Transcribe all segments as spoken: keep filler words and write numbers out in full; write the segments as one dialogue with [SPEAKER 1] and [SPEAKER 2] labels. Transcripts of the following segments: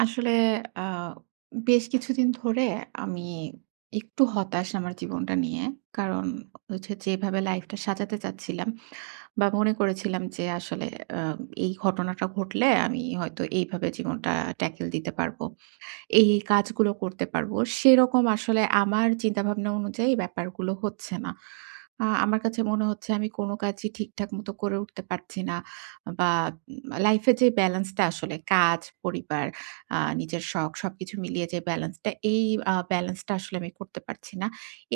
[SPEAKER 1] আসলে আ বেশ কিছুদিন ধরে আমি একটু হতাশ আমার জীবনটা নিয়ে। কারণ হচ্ছে যেভাবে লাইফটা সাজাতে চাচ্ছিলাম বা মনে করেছিলাম যে, আসলে, আ এই ঘটনাটা ঘটলে আমি হয়তো এইভাবে জীবনটা tackle দিতে পারব। এই, এই কাজগুলো করতে পারব। সেরকম আসলে আমার চিন্তা-ভাবনা অনুযায়ী এই ব্যাপারগুলো হচ্ছে না। আ আমার কাছে মনে হচ্ছে আমি কোন কাজই ঠিকঠাক মতো করে উঠতে পারছি না বা উম লাইফ এর যে ব্যালান্সটা আসলে কাজ, পরিবার, আ নিজের শখ সবকিছু মিলিয়ে যে, ব্যালান্সটা এই আ ব্যালান্সটা আসলে আমি করতে পারছি না।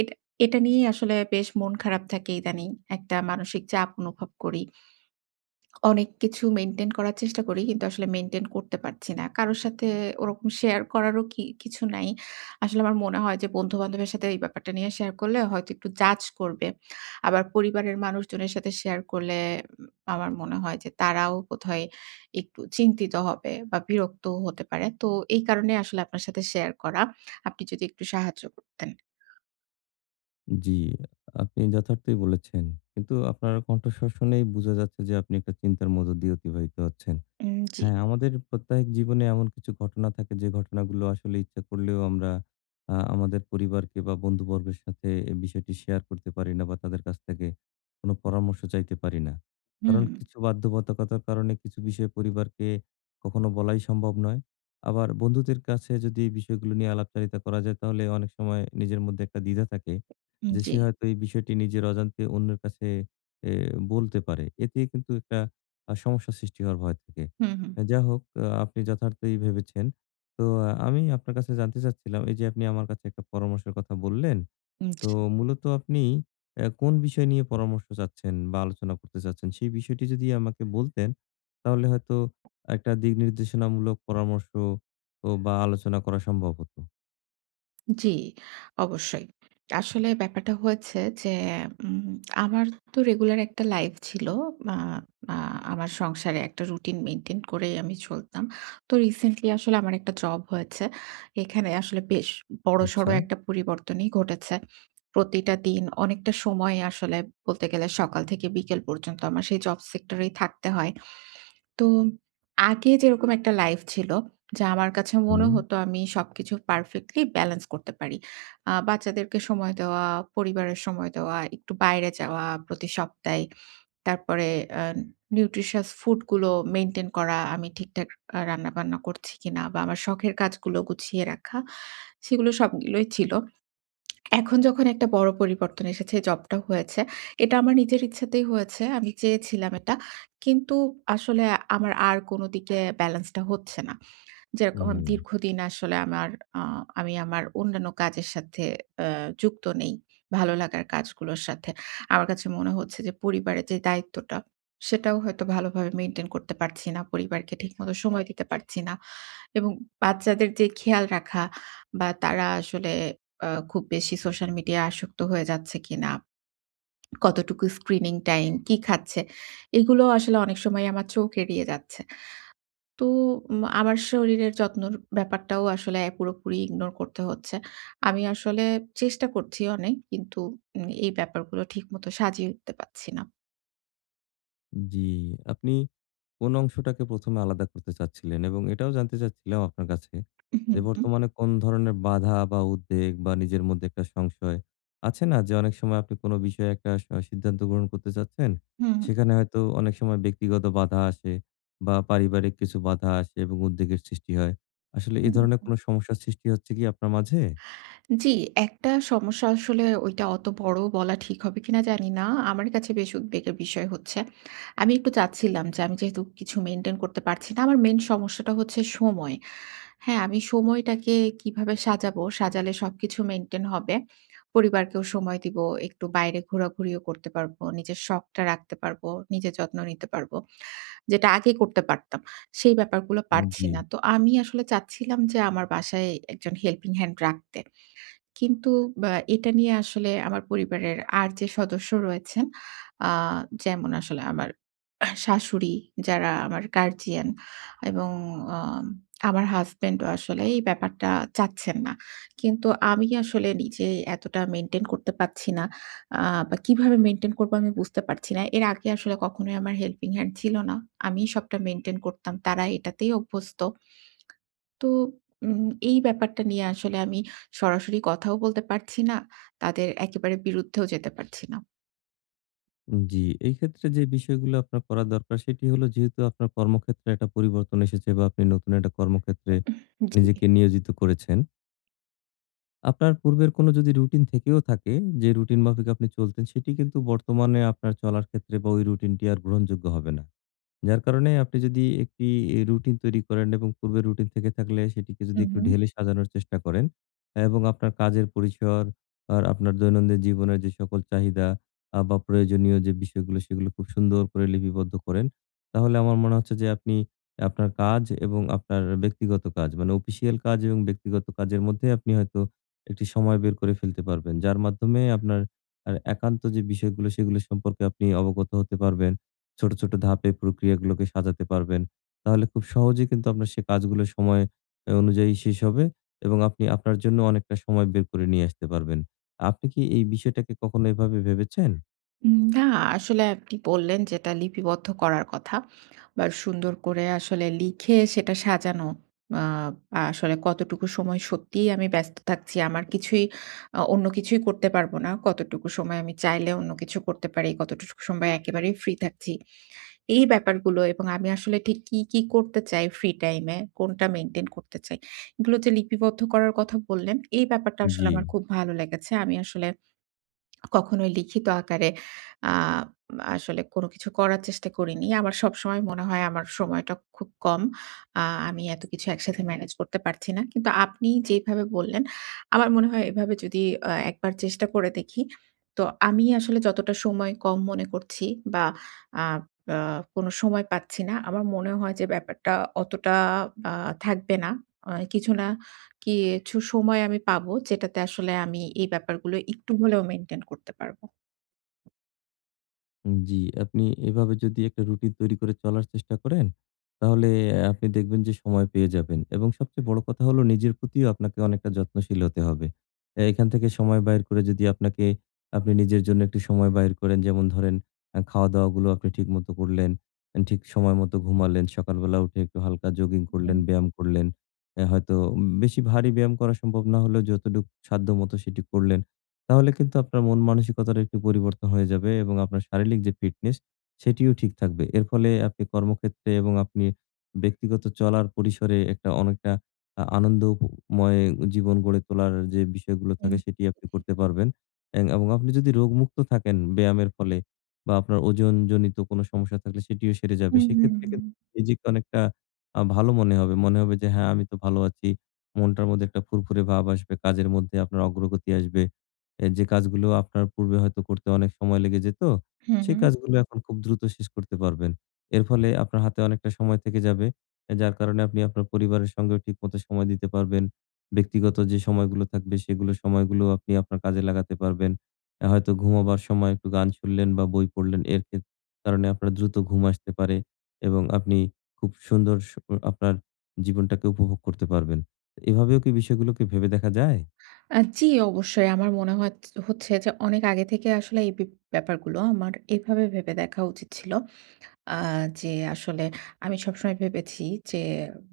[SPEAKER 1] এটা এটা নিয়েই আসলে বেশ মন খারাপ থাকে ইদানিং। একটা মানসিক চাপ অনুভব করি। অনেক কিছু মেইনটেইন করার চেষ্টা করি। কিন্তু আসলে মেইনটেইন করতে পারছি না। কারো সাথে ওরকম শেয়ার করারও কি কিছু নাই। আসলে আমার মনে হয় যে, বন্ধু-বান্ধবের সাথে এই ব্যাপারটা নিয়ে শেয়ার করলে হয়তো একটু জাজ করবে। আবার পরিবারের মানুষজনের সাথে শেয়ার করলে, উম আমার মনে হয় যে তারাও বোধহয় একটু চিন্তিত হবে, বা বিরক্তও হতে পারে। তো এই কারণে আসলে আপনার সাথে শেয়ার করা। আপনি যদি একটু সাহায্য করতেন?
[SPEAKER 2] জ্বী। আপনি যথার্থই বলেছেন। কিন্তু আপনার কণ্ঠস্বর শুনেই বুঝা যাচ্ছে যে, আপনি একটা চিন্তার মধ্য দিয়ে অতিবাহিত হচ্ছেন।
[SPEAKER 1] উম, জ্বী।
[SPEAKER 2] হ্যাঁ, আমাদের প্রত্যাহিক জীবনে এমন কিছু ঘটনা থাকে, যে ঘটনাগুলো আসলে ইচ্ছা করলেও আমরা, আ আমাদের পরিবারকে বা বন্ধুবর্গের সাথে এই বিষয়টি শেয়ার করতে পারি না বা তাদের কাছ থেকে, কোন পরামর্শ চাইতে পারি না। কারণ
[SPEAKER 1] হুম।
[SPEAKER 2] কিছু বাধ্যবাধকতার কারণে, কিছু বিষয়ে পরিবারকে কখনো বলাই সম্ভব নয়। আবার বন্ধুদের কাছে যদি, এই বিষয়গুলো নিয়ে আলাপচারিতা করা যায়, তাহলে অনেক সময় নিজের মধ্যে একটা দ্বিধা থাকে।
[SPEAKER 1] হুম,
[SPEAKER 2] যে,
[SPEAKER 1] জ্বী।
[SPEAKER 2] সে হয়তো এই বিষয়টি নিজের অজান্তে অন্যের কাছে এ বলতে পারে। এতে কিন্তু একটা আ সমস্যা সৃষ্টি হওয়ার ভয় থাকে।
[SPEAKER 1] হুম, হুম।
[SPEAKER 2] যা হোক, আ আপনি যথার্থই ভেবেছেন। তো, আমি আপনার কাছে জানতে চাচ্ছিলাম, এই যে আপনি আমার কাছে, একটা পরামর্শের কথা বললেন।
[SPEAKER 1] উম,
[SPEAKER 2] তো
[SPEAKER 1] জি।
[SPEAKER 2] মূলত আপনি, এ কোন বিষয় নিয়ে পরামর্শ চাচ্ছেন বা আলোচনা করতে চাচ্ছেন? সেই বিষয়টি যদি আমাকে বলতেন, তাহলে হয়তো, একটা দিক নির্দেশনামূলক পরামর্শ ও বা আলোচনা করা সম্ভব হত।
[SPEAKER 1] জ্বী, অবশ্যই। আসলে ব্যাপারটা হয়েছে যে, এ উম আমার তো রেগুলার একটা লাইফ ছিল। আ আ আমার সংসারে একটা রুটিন মেইনটেইন করেই, আমি চলতাম। তো রিসেন্টলি আসলে আমার একটা জব হয়েছে। এখানে আসলে বেশ বড়সড়
[SPEAKER 2] আচ্ছা।
[SPEAKER 1] একটা পরিবর্তনই ঘটেছে। প্রতিটা দিন, অনেকটা সময়, আসলে বলতে গেলে সকাল থেকে বিকেল পর্যন্ত, আমার সেই জব সেক্টর এই থাকতে হয়। তো, আগে যেরকম একটা লাইফ ছিল, যা আমার কাছে
[SPEAKER 2] হু,
[SPEAKER 1] মনে
[SPEAKER 2] হুম।
[SPEAKER 1] হতো, আমি সবকিছু পারফেক্টলি ব্যালেন্স করতে পারি। আ বাচ্চাদেরকে সময় দেওয়া, পরিবারের সময় দেওয়া, একটু বাইরে যাওয়া, প্রতি সপ্তাহে। তারপরে এন নিউট্রিশিয়াস ফুড গুলো মেইনটেইন করা, আমি ঠিকঠাক আ রান্নাবান্না করছি কিনা, বা আমার শখের কাজগুলো গুছিয়ে রাখা, সেগুলো সবগুলোই ছিল। এখন যখন একটা বড় পরিবর্তন এসেছে জব-টব হয়েছে, এটা আমার নিজের ইচ্ছাতেই হয়েছে। আমি চেয়েছিলাম এটা। কিন্তু আসলে আমার আর কোন দিকে, ব্যালেন্সটা হচ্ছে না। যেরকম,
[SPEAKER 2] হুম।
[SPEAKER 1] দীর্ঘদিন আসলে আমার, আ আমি আমার অন্যান্য কাজের সাথে এ যুক্ত নেই। ভালো লাগার কাজগুলোর সাথে। আমার কাছে মনে হচ্ছে যে, পরিবারের যে দায়িত্বটা, সেটাও হয়তো, ভালোভাবে মেইনটেইন করতে পারছি না। পরিবারকে ঠিকমতো সময় দিতে পারছি না। এবং বাচ্চাদের যে খেয়াল রাখা, বা তারা আসলে আ খুব বেশি সোশ্যাল মিডিয়ায় আসক্ত হয়ে যাচ্ছে কিনা, কতটুকু স্ক্রিনিং টাইম কি খাচ্ছে? এইগুলোও আসলে অনেক সময় আমার চোখ এড়িয়ে যাচ্ছে। তো উম আমার শরীরের যত্নর ব্যাপারটাও আসলে, পুরোপুরি ইগনোর করতে হচ্ছে। আমি আসলে, চেষ্টা করছি অনেক। কিন্তু, উম এই ব্যাপারগুলো ঠিক মতো, সাজিয়ে উঠতে পারছি না।
[SPEAKER 2] জি, আপনি কোন অংশটাকে প্রথম এ আলাদা করতে চাচ্ছিলেন এবং এটাও জানতে চাচ্ছিলাম আপনার কাছে
[SPEAKER 1] উহু,
[SPEAKER 2] যে
[SPEAKER 1] হুম।
[SPEAKER 2] বর্তমানে কোন ধরনের বাধা বা উদ্বেগ বা নিজের মধ্যে একটা সংশয়, আছে না যে অনেক সময় আপনি কোন বিষয়ে একটা সা সিদ্ধান্ত গ্রহণ করতে চাচ্ছেন,
[SPEAKER 1] হুম।
[SPEAKER 2] সেখানে হয়তো অনেক সময় ব্যক্তিগত বাঁধা আসে বা পারিবারিক কিছু বাঁধা আসে এবং উদ্বেগের সৃষ্টি হয়। আসলে এ ধরনের
[SPEAKER 1] [unintelligible]
[SPEAKER 2] কোনো সমস্যার সৃষ্টি হচ্ছে কি আপনার মাঝে?
[SPEAKER 1] জি, একটা সমস্যা আসলে ঐটা অতো বড়ও বলা ঠিক হবে কিনা জানি না। আমার কাছে বেশ উদ্বেগের বিষয় হচ্ছে, আমি একটু চাচ্ছিলাম যে আমি যেহেতু কিছু maintain করতে পারছি না। আমার main সমস্যাটা হচ্ছে সময়। হ্যাঁ, আমি সময়টাকে কিভাবে সাজাবো, সাজালে সবকিছু maintain হবে? পরিবারকেও সময় দিবো, একটু বাইরে ঘোরাঘুরিও করতে পারবো। নিজের শখটা রাখতে পারবো, নিজের যত্ন নিতে পারবো। যেটা আগে করতে পারতাম। সেই ব্যাপারগুলো পারছি না।
[SPEAKER 2] জি।
[SPEAKER 1] তো আমি আসলে চাচ্ছিলাম যে আমার বাসায় একজন helping hand রাখতে। কিন্তু ব্য এটা নিয়ে আসলে আমার পরিবারের আর যে সদস্য রয়েছেন অ্যা যেমন আসলে আমার শাশুড়ি যারা আমার guardian এবং অ্যা আমার হাসব্যান্ডও আসলে এই ব্যাপারটা চাচ্ছেন না, কিন্তু আমি কি আসলে নিজে এতটা maintain করতে পারছি না। অ্যা বা কিভাবে maintain করবো আমি বুঝতে পারছি না। এর আগে আসলে কখনোই আমার helping hand ছিল না। আমি সবটা maintain করতাম। তারা এইটাতেই অভ্যস্ত। তো, উম এই ব্যাপারটা নিয়ে আসলে আমি সরাসরি কথাও বলতে পারছি না। তাদের একেবারে বিরুদ্ধেও যেতে পারছি না।
[SPEAKER 2] উম জি। এইক্ষেত্রে যে বিষয়গুলো আপনার করা দরকার, সেটি হলো যেহেতু আপনার কর্মক্ষেত্রে একটা পরিবর্তন এসেছে বা, আপনি নতুন একটা কর্মক্ষেত্রে
[SPEAKER 1] জি।
[SPEAKER 2] নিজেকে নিয়োজিত করেছেন আপনার পূর্বের কোন যদি রুটিন থেকেও থাকে যে, রুটিন মাফিক আপনি চলতেন, সেটি কিন্তু বর্তমানে আপনার চলার ক্ষেত্রে বা, ওই রুটিনটি আর গ্রহণযোগ্য হবে না। যার কারণে আপনি যদি একটি এ রুটিন তৈরি করেন এবং পূর্বের রুটিন থেকে থাকলে সেটিকে যদি একটু
[SPEAKER 1] উহুম।
[SPEAKER 2] ঢেলে সাজানোর চেষ্টা করেন এবং আপনার কাজের পরিসর আর আপনার দৈনন্দিন জীবনের যে সকল চাহিদা আ বা প্রয়োজনীয় যে বিষয়গুলো সেগুলো খুব সুন্দর করে লিপিবদ্ধ করেন। তাহলে আমার মনে হচ্ছে যে, আপনি আপনার কাজ এবং আপনার আ ব্যক্তিগত কাজ মানে অপিশিয়াল কাজ এবং ব্যক্তিগত কাজের মধ্যে আপনি হয়তো একটি সময় বের করে ফেলতে পারবেন। যার মাধ্যমে আপনার এ একান্ত যে বিষয়গুলো, সেগুলো সম্পর্কে আপনি অবগত হতে পারবেন। ছোট, ছোট ধাপে প্রক্রিয়াগুলোকে সাজাতে পারবেন। তাহলে খুব সহজেই কিন্তু আপনার সে কাজগুলো সময় অ্যা অনুযায়ী শেষ হবে এবং আপনি আপনার জন্য অনেকটা সময় বের করে নিয়ে আসতে পারবেন। আপনি কি এই বিষয়টাকে কখনো এভাবে ভেবেছেন?
[SPEAKER 1] উম না আসলে আপনি বললেন যেটা লিপিবদ্ধ করার কথা বা, সুন্দর করে আসলে লিখে সেটা সাজানো। আব আসলে কতটুকু সময় সত্যিই আমি ব্যস্ত থাকছি। আমার কিছুই আ অন্য কিছুই করতে পারবো না। কতটুকু সময় আমি চাইলে অন্য কিছু করতে পারি। কতটুকু স সময় একেবারেই ফ্রি থাকছি। এই ব্যাপারগুলো এবং আমি আসলে ঠিক কী, কী করতে চাই ফ্রি টাইমে? কোনটা মেইনটেইন করতে চাই? এগুলো যে লিপিবদ্ধ করার কথা বললেন, এই ব্যাপারটা আসলে আমার
[SPEAKER 2] জি।
[SPEAKER 1] খুব ভালো লেগেছে। আমি আসলে কখনোই লিখিত আকারে আব আসলে কোন কিছু করার চেষ্টা করিনি। আমার সবসময় মনে হয় আমার সময়টা খুব কম। আ আমি এত কিছু একসাথে ম্যনেজ করতে পারছি না। কিন্তু আপনি যেভাবে বললেন, আমার মনে হয় এভাবে যদি অ একবার চেষ্টা করে দেখি। তো আমি আসলে যতটা সময় কম মনে করছি বা, আপ আ কোন সময় পাচ্ছি না। আমার মনে হয় যে ব্যাপারটা অতটা বা থাকবে না। আ কিছু না কিইছু সময় আমি পাবো, যেটাতে আসলে আমি এই ব্যাপারগুলো একটু হলেও মেইনটেইন করতে পারবো।
[SPEAKER 2] হুম, জি। আপনি এভাবে যদি একটা রুটিন তৈরি করে চলার চেষ্টা করেন, তাহলে আ আপনি দেখবেন যে সময় পেয়ে যাবেন এবং সবচেয়ে বড় কথা হলো, নিজের প্রতিও আপনাকে অনেকটা যত্নশীল হতে হবে। এ এখান থেকে সময় বাইর করে যদি আপনাকে, আপনি নিজের জন্য একটু সময় বাহির করেন, যেমন ধরেন; আ খাওয়া-দাওয়া গুলো আপনি ঠিকমত করলেন, ঠিক সময় মতো ঘুমালেন, সকালবেলা উঠে একটু হালকা জগিং করলেন,
[SPEAKER 1] [unintelligible]
[SPEAKER 2] ব্যায়াম করলেন। অ্যা হয়তো উম বেশি ভারী ব্যায়াম করা সম্ভব না হলেও, যতটুক সাধ্যমত সেটি করলেন, তাহলে কিন্তু আপনার মন মানসিকতাটা একটু পরিবর্তন হয়ে যাবে এবং আপনার শারীলিক যে ফিটনেস, সেটিও ঠিক থাকবে। এর ফলে আপনি কর্মক্ষেত্রে এবং আপনি ব্যক্তিগত চলার পরিসরে একটা অনেকটা, আ আনন্দ ও ময় জীবন গড়ে তোলার যে বিষয়গুলো থাকে, সেটি আপনি
[SPEAKER 1] [unintelligible]
[SPEAKER 2] করতে পারবেন। এং এবং আপনি যদি রোগমুক্ত থাকেন ব্যায়ামের ফলে বা আপনার ওজন জনিত কোন সমস্যা থাকলে, সেটিও সেরে যাবে।
[SPEAKER 1] হুম, হুম,
[SPEAKER 2] সেক্ষেত্রে
[SPEAKER 1] হুম।
[SPEAKER 2] কিন্তু নিজেকে অনেকটা আ ভালো মনে হবে। মনে হবে যে, হ্যাঁ, আমি তো ভালো আছি, মনটার মধ্যে একটা ফুরফুরে ভাব আসবে, কাজের মধ্যে আপনার অগ্রগতি আসবে, এ যে কাজগুলো আপনার পূর্বে হয়তো করতে অনেক সময় লেগে যেত,
[SPEAKER 1] হুম,
[SPEAKER 2] সেই
[SPEAKER 1] হুম।
[SPEAKER 2] কাজগুলো এখন খুব দ্রুত শেষ করতে পারবেন। এর ফলে আপনার হাতে অনেকটা সময় থেকে যাবে, এ যার কারণে আপনি আপনার পরিবারের সঙ্গেও ঠিক মতো সময় দিতে পারবেন, ব্যক্তিগত যে সময়গুলো থাকবে, সেগুলো সময়গুলো আপনি আপনার কাজে লাগাতে পারবেন। অ্যা হয়তো ঘুমাবার সময় একটু গান শুনলেন বা বই পড়লেন। এর খেত কারণে আপনার দ্রুত ঘুম আসতে পারে এবং আপনি খুব সুন্দর সো আপনার জীবনটাকে উপভোগ করতে পারবেন। এভাবেও কী বিষয়গুলোকে ভেবে দেখা যায়?
[SPEAKER 1] আ জি, অবশ্যই। আমার মনে হতচ হচ্ছে যে, অনেক আগে থেকে আসলে এই বিপ ব্যাপারগুলো আমার এভাবে ভেবে দেখা উচিত ছিল। আ যে, আসলে আমি সবসময় ভেবেছি যে,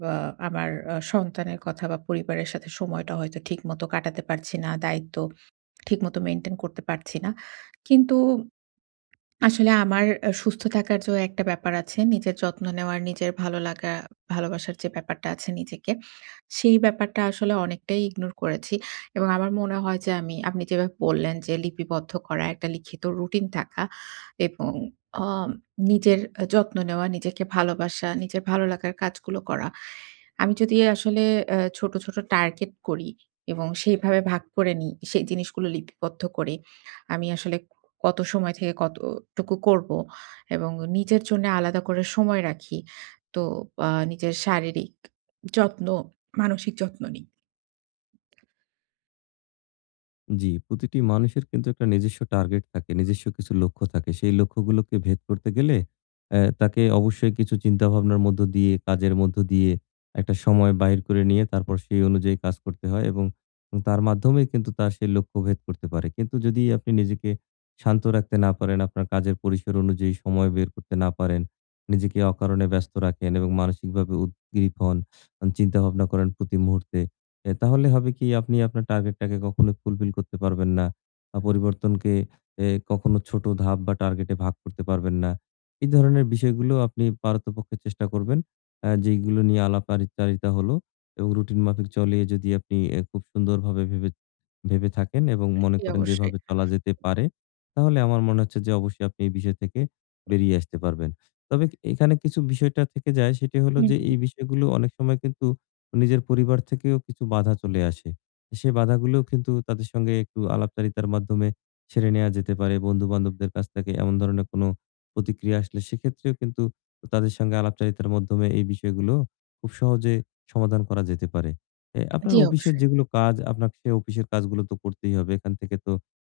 [SPEAKER 1] বা আমার আ সন্তানের কথা বা পরিবারের সাথে সময়টা হয়তো ঠিকমতো কাটাতে পারছি না, দায়িত্ব ঠিকমতো মেইনটেইন করতে পারছি না। কিন্তু আসলে আমার আ সুস্থ থাকার যো একটা ব্যাপার আছে, নিজের যত্ন নেওয়ার, নিজের ভালো লাগা, ভালোবাসার যে ব্যাপারটা আছে নিজেকে। সেই ব্যাপারটা আসলে অনেকটাই ইগনোর করেছি। এবং আমার মনে হয় যে আমি, আপনি যেভাবে বললেন যে, লিপিবদ্ধ করা, একটা লিখিত রুটিন থাকা এবং আম নিজের আ যত্ন নেওয়া, নিজেকে ভালোবাসা, নিজের ভালো লাগার কাজগুলো করা। আমি যদি আসলে এ ছোট, ছোট টার্গেট করি এবং সেইভাবে ভাগ করে নিই, সেই জিনিসগুলো লিপিবদ্ধ করে। আমি আসলে ক কত সময় থেকে কত টুকু করব? এবং নিজের জন্য আলাদা করে সময় রাখি, তো আ নিজের শারীরিক যত্ন, মানসিক যত্ন নিই।
[SPEAKER 2] জি, প্রতিটি মানুষের কিন্তু একটা নিজস্ব টার্গেট থাকে, নিজস্ব কিছু লক্ষ্য থাকে। সেই লক্ষ্যগুলোকে ভেদ করতে গেলে অ্যাঁ তাকে অবশ্যই কিছু চিন্তা-ভাবনার মধ্য দিয়ে, কাজের মধ্য দিয়ে, একটা সময় বাহির করে নিয়ে তারপর সেই অনুযায়ী কাজ করতে হয় এবং তার মাধ্যমেই কিন্তু তার সেই লক্ষ্য ভেদ করতে পারে। কিন্তু যদি আপনি নিজেকে শান্ত রাখতে না পারেন, আপনার কাজের পরিসর অনুযায়ী সময় বের করতে না পারেন, নিজেকে অকারণে ব্যস্ত রাখেন এবং মানসিকভাবে উদগ্রীপ হন, আ চিন্তাভাবনা করেন প্রতি মুহূর্তে অ্যা তাহলে হবে কি, আপনি আপনার টার্গেটটাকে কখনো ফুলফিল করতে পারবেন না। আ পরিবর্তনকে এ কখনো ছোট ধাপ বা টার্গেটে ভাগ করতে পারবেন না। এ ধরনের বিষয়গুলো আপনি পারতপক্ষে চেষ্টা করবেন অ্যাঁ যেগুলো নিয়ে আলাপআরিচারিতা হলো এবং রুটিন মাফিক চলিয়ে যদি আপনি অ্যা খুব সুন্দরভাবে ভেবে ভেবে থাকেন এবং মনে
[SPEAKER 1] জি
[SPEAKER 2] করেন যে
[SPEAKER 1] অবশ্যই।
[SPEAKER 2] এভাবে চলা যেতে পারে, তাহলে আমার মনে হচ্ছে যে অবশ্যই আপনি এই বিষয় থেকে বেরিয়ে আসতে পারবেন। তবে এখানে কিছু বিষয়টা থেকে যায় সেটি হলো
[SPEAKER 1] হু,
[SPEAKER 2] যে,
[SPEAKER 1] হুম।
[SPEAKER 2] এই বিষয়গুলো অনেক সময় কিন্তু নিজের পরিবার থেকেও কিছু বাঁধা চলে আসে। সে বাঁধাগুলোও কিন্তু তাদের সঙ্গে একটু আলাপচারিতার মাধ্যমে ছেড়ে নেয়া যেতে পারে। বন্ধু-বান্ধবদের কাছ থেকে এমন ধরনের কোনো প্রতিক্রিয়া আসলে সেক্ষেত্রেও কিন্তু তাদের সঙ্গে আলাপচারিতার মাধ্যমে এই বিষয়গুলো খুব সহজে সমাধান করা যেতে পারে। অ্যাঁ আপনার
[SPEAKER 1] জি,
[SPEAKER 2] অপিসের
[SPEAKER 1] অবশ্যই।
[SPEAKER 2] যেগুলো কাজ আপনাকে অপিসের কাজগুলো তো করতেই হবে। এখান থেকে তো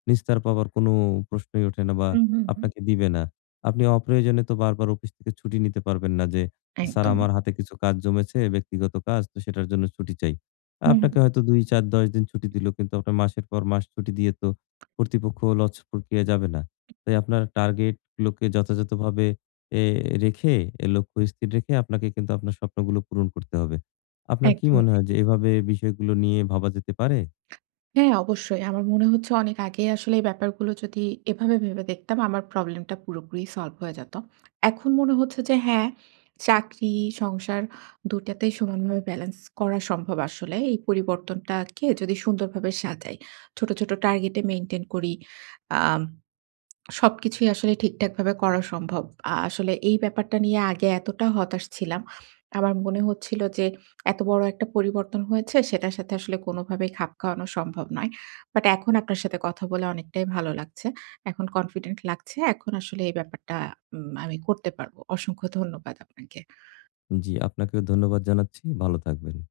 [SPEAKER 2] নিস্তার পাবার কোন প্রশ্নই ওঠে না বা
[SPEAKER 1] উহু, হু।
[SPEAKER 2] আপনাকে দিবে না। আপনি অপ্রয়োজনে তো বারবার অপিস থেকে ছুটি নিতে পারবেন না যে, স্যার
[SPEAKER 1] একদমই।
[SPEAKER 2] আমার হাতে কিছু কাজ জমেছে, ব্যক্তিগত কাজ তো সেটার জন্য ছুটি চাই।
[SPEAKER 1] হু,
[SPEAKER 2] আপনাকে
[SPEAKER 1] হুম।
[SPEAKER 2] হয়তো দুই, চার, দশ দিন ছুটি দিলো কিন্তু মাসের পর মাস ছুটি দিয়ে তো কর্তৃপক্ষ লচ প্রক্রিয়ায় যাবে না। তাই আপনার টার্গেটগুলোকে যথাযথভাবে এ রেখে, লক্ষ্য স্থির রেখে আপনাকে কিন্তু আপনার স্বপ্নগুলো পূরণ করতে হবে। আপনার কি
[SPEAKER 1] একদমই
[SPEAKER 2] মনে
[SPEAKER 1] তাই।
[SPEAKER 2] হয় যে এভাবে বিষয়গুলো নিয়ে ভাবা যেতে পারে?
[SPEAKER 1] হ্যাঁ অবশ্যই। আমার মনে হচ্ছে অনেক আগেই আসলে এই ব্যাপারগুলো যদি এভাবে ভেবে দেখতাম, আমার প্রবলেমটা পুরোপুরি সলভ হয়ে যেতো। এখন মনে হচ্ছে যে হ্যাঁ, চাকরি, সংসার দু টাতেই সমানভাবে ব্যালেন্স করা সম্ভব আসলে। এই পরিবর্তনটাকে যদি সুন্দরভাবে সাজাই। ছোট, ছোট টার্গেটে মেইনটেইন করি। আম সবকিছুই আসলে ঠিকঠাকভাবে করা সম্ভব। আ আসলে এই ব্যাপারটা নিয়ে আগে এতটা হতাশ ছিলাম। আমার মনে হচ্ছিল যে, এত বড় একটা পরিবর্তন হয়েছে সেটার সাথে আসলে কোনোভাবেই খাপ খাওয়ানো সম্ভব নয়। বাট এখন আপনার সাথে কথা বলে অনেকটাই ভালো লাগছে। এখন কনফিডেন্ট লাগছে। এখন আসলে এই ব্যাপারটা উম আমি করতে পারবো। অসংখ্য ধন্যবাদ আপনাকে।
[SPEAKER 2] জি আপনাকেও ধন্যবাদ জানাচ্ছি। ভালো থাকবেন।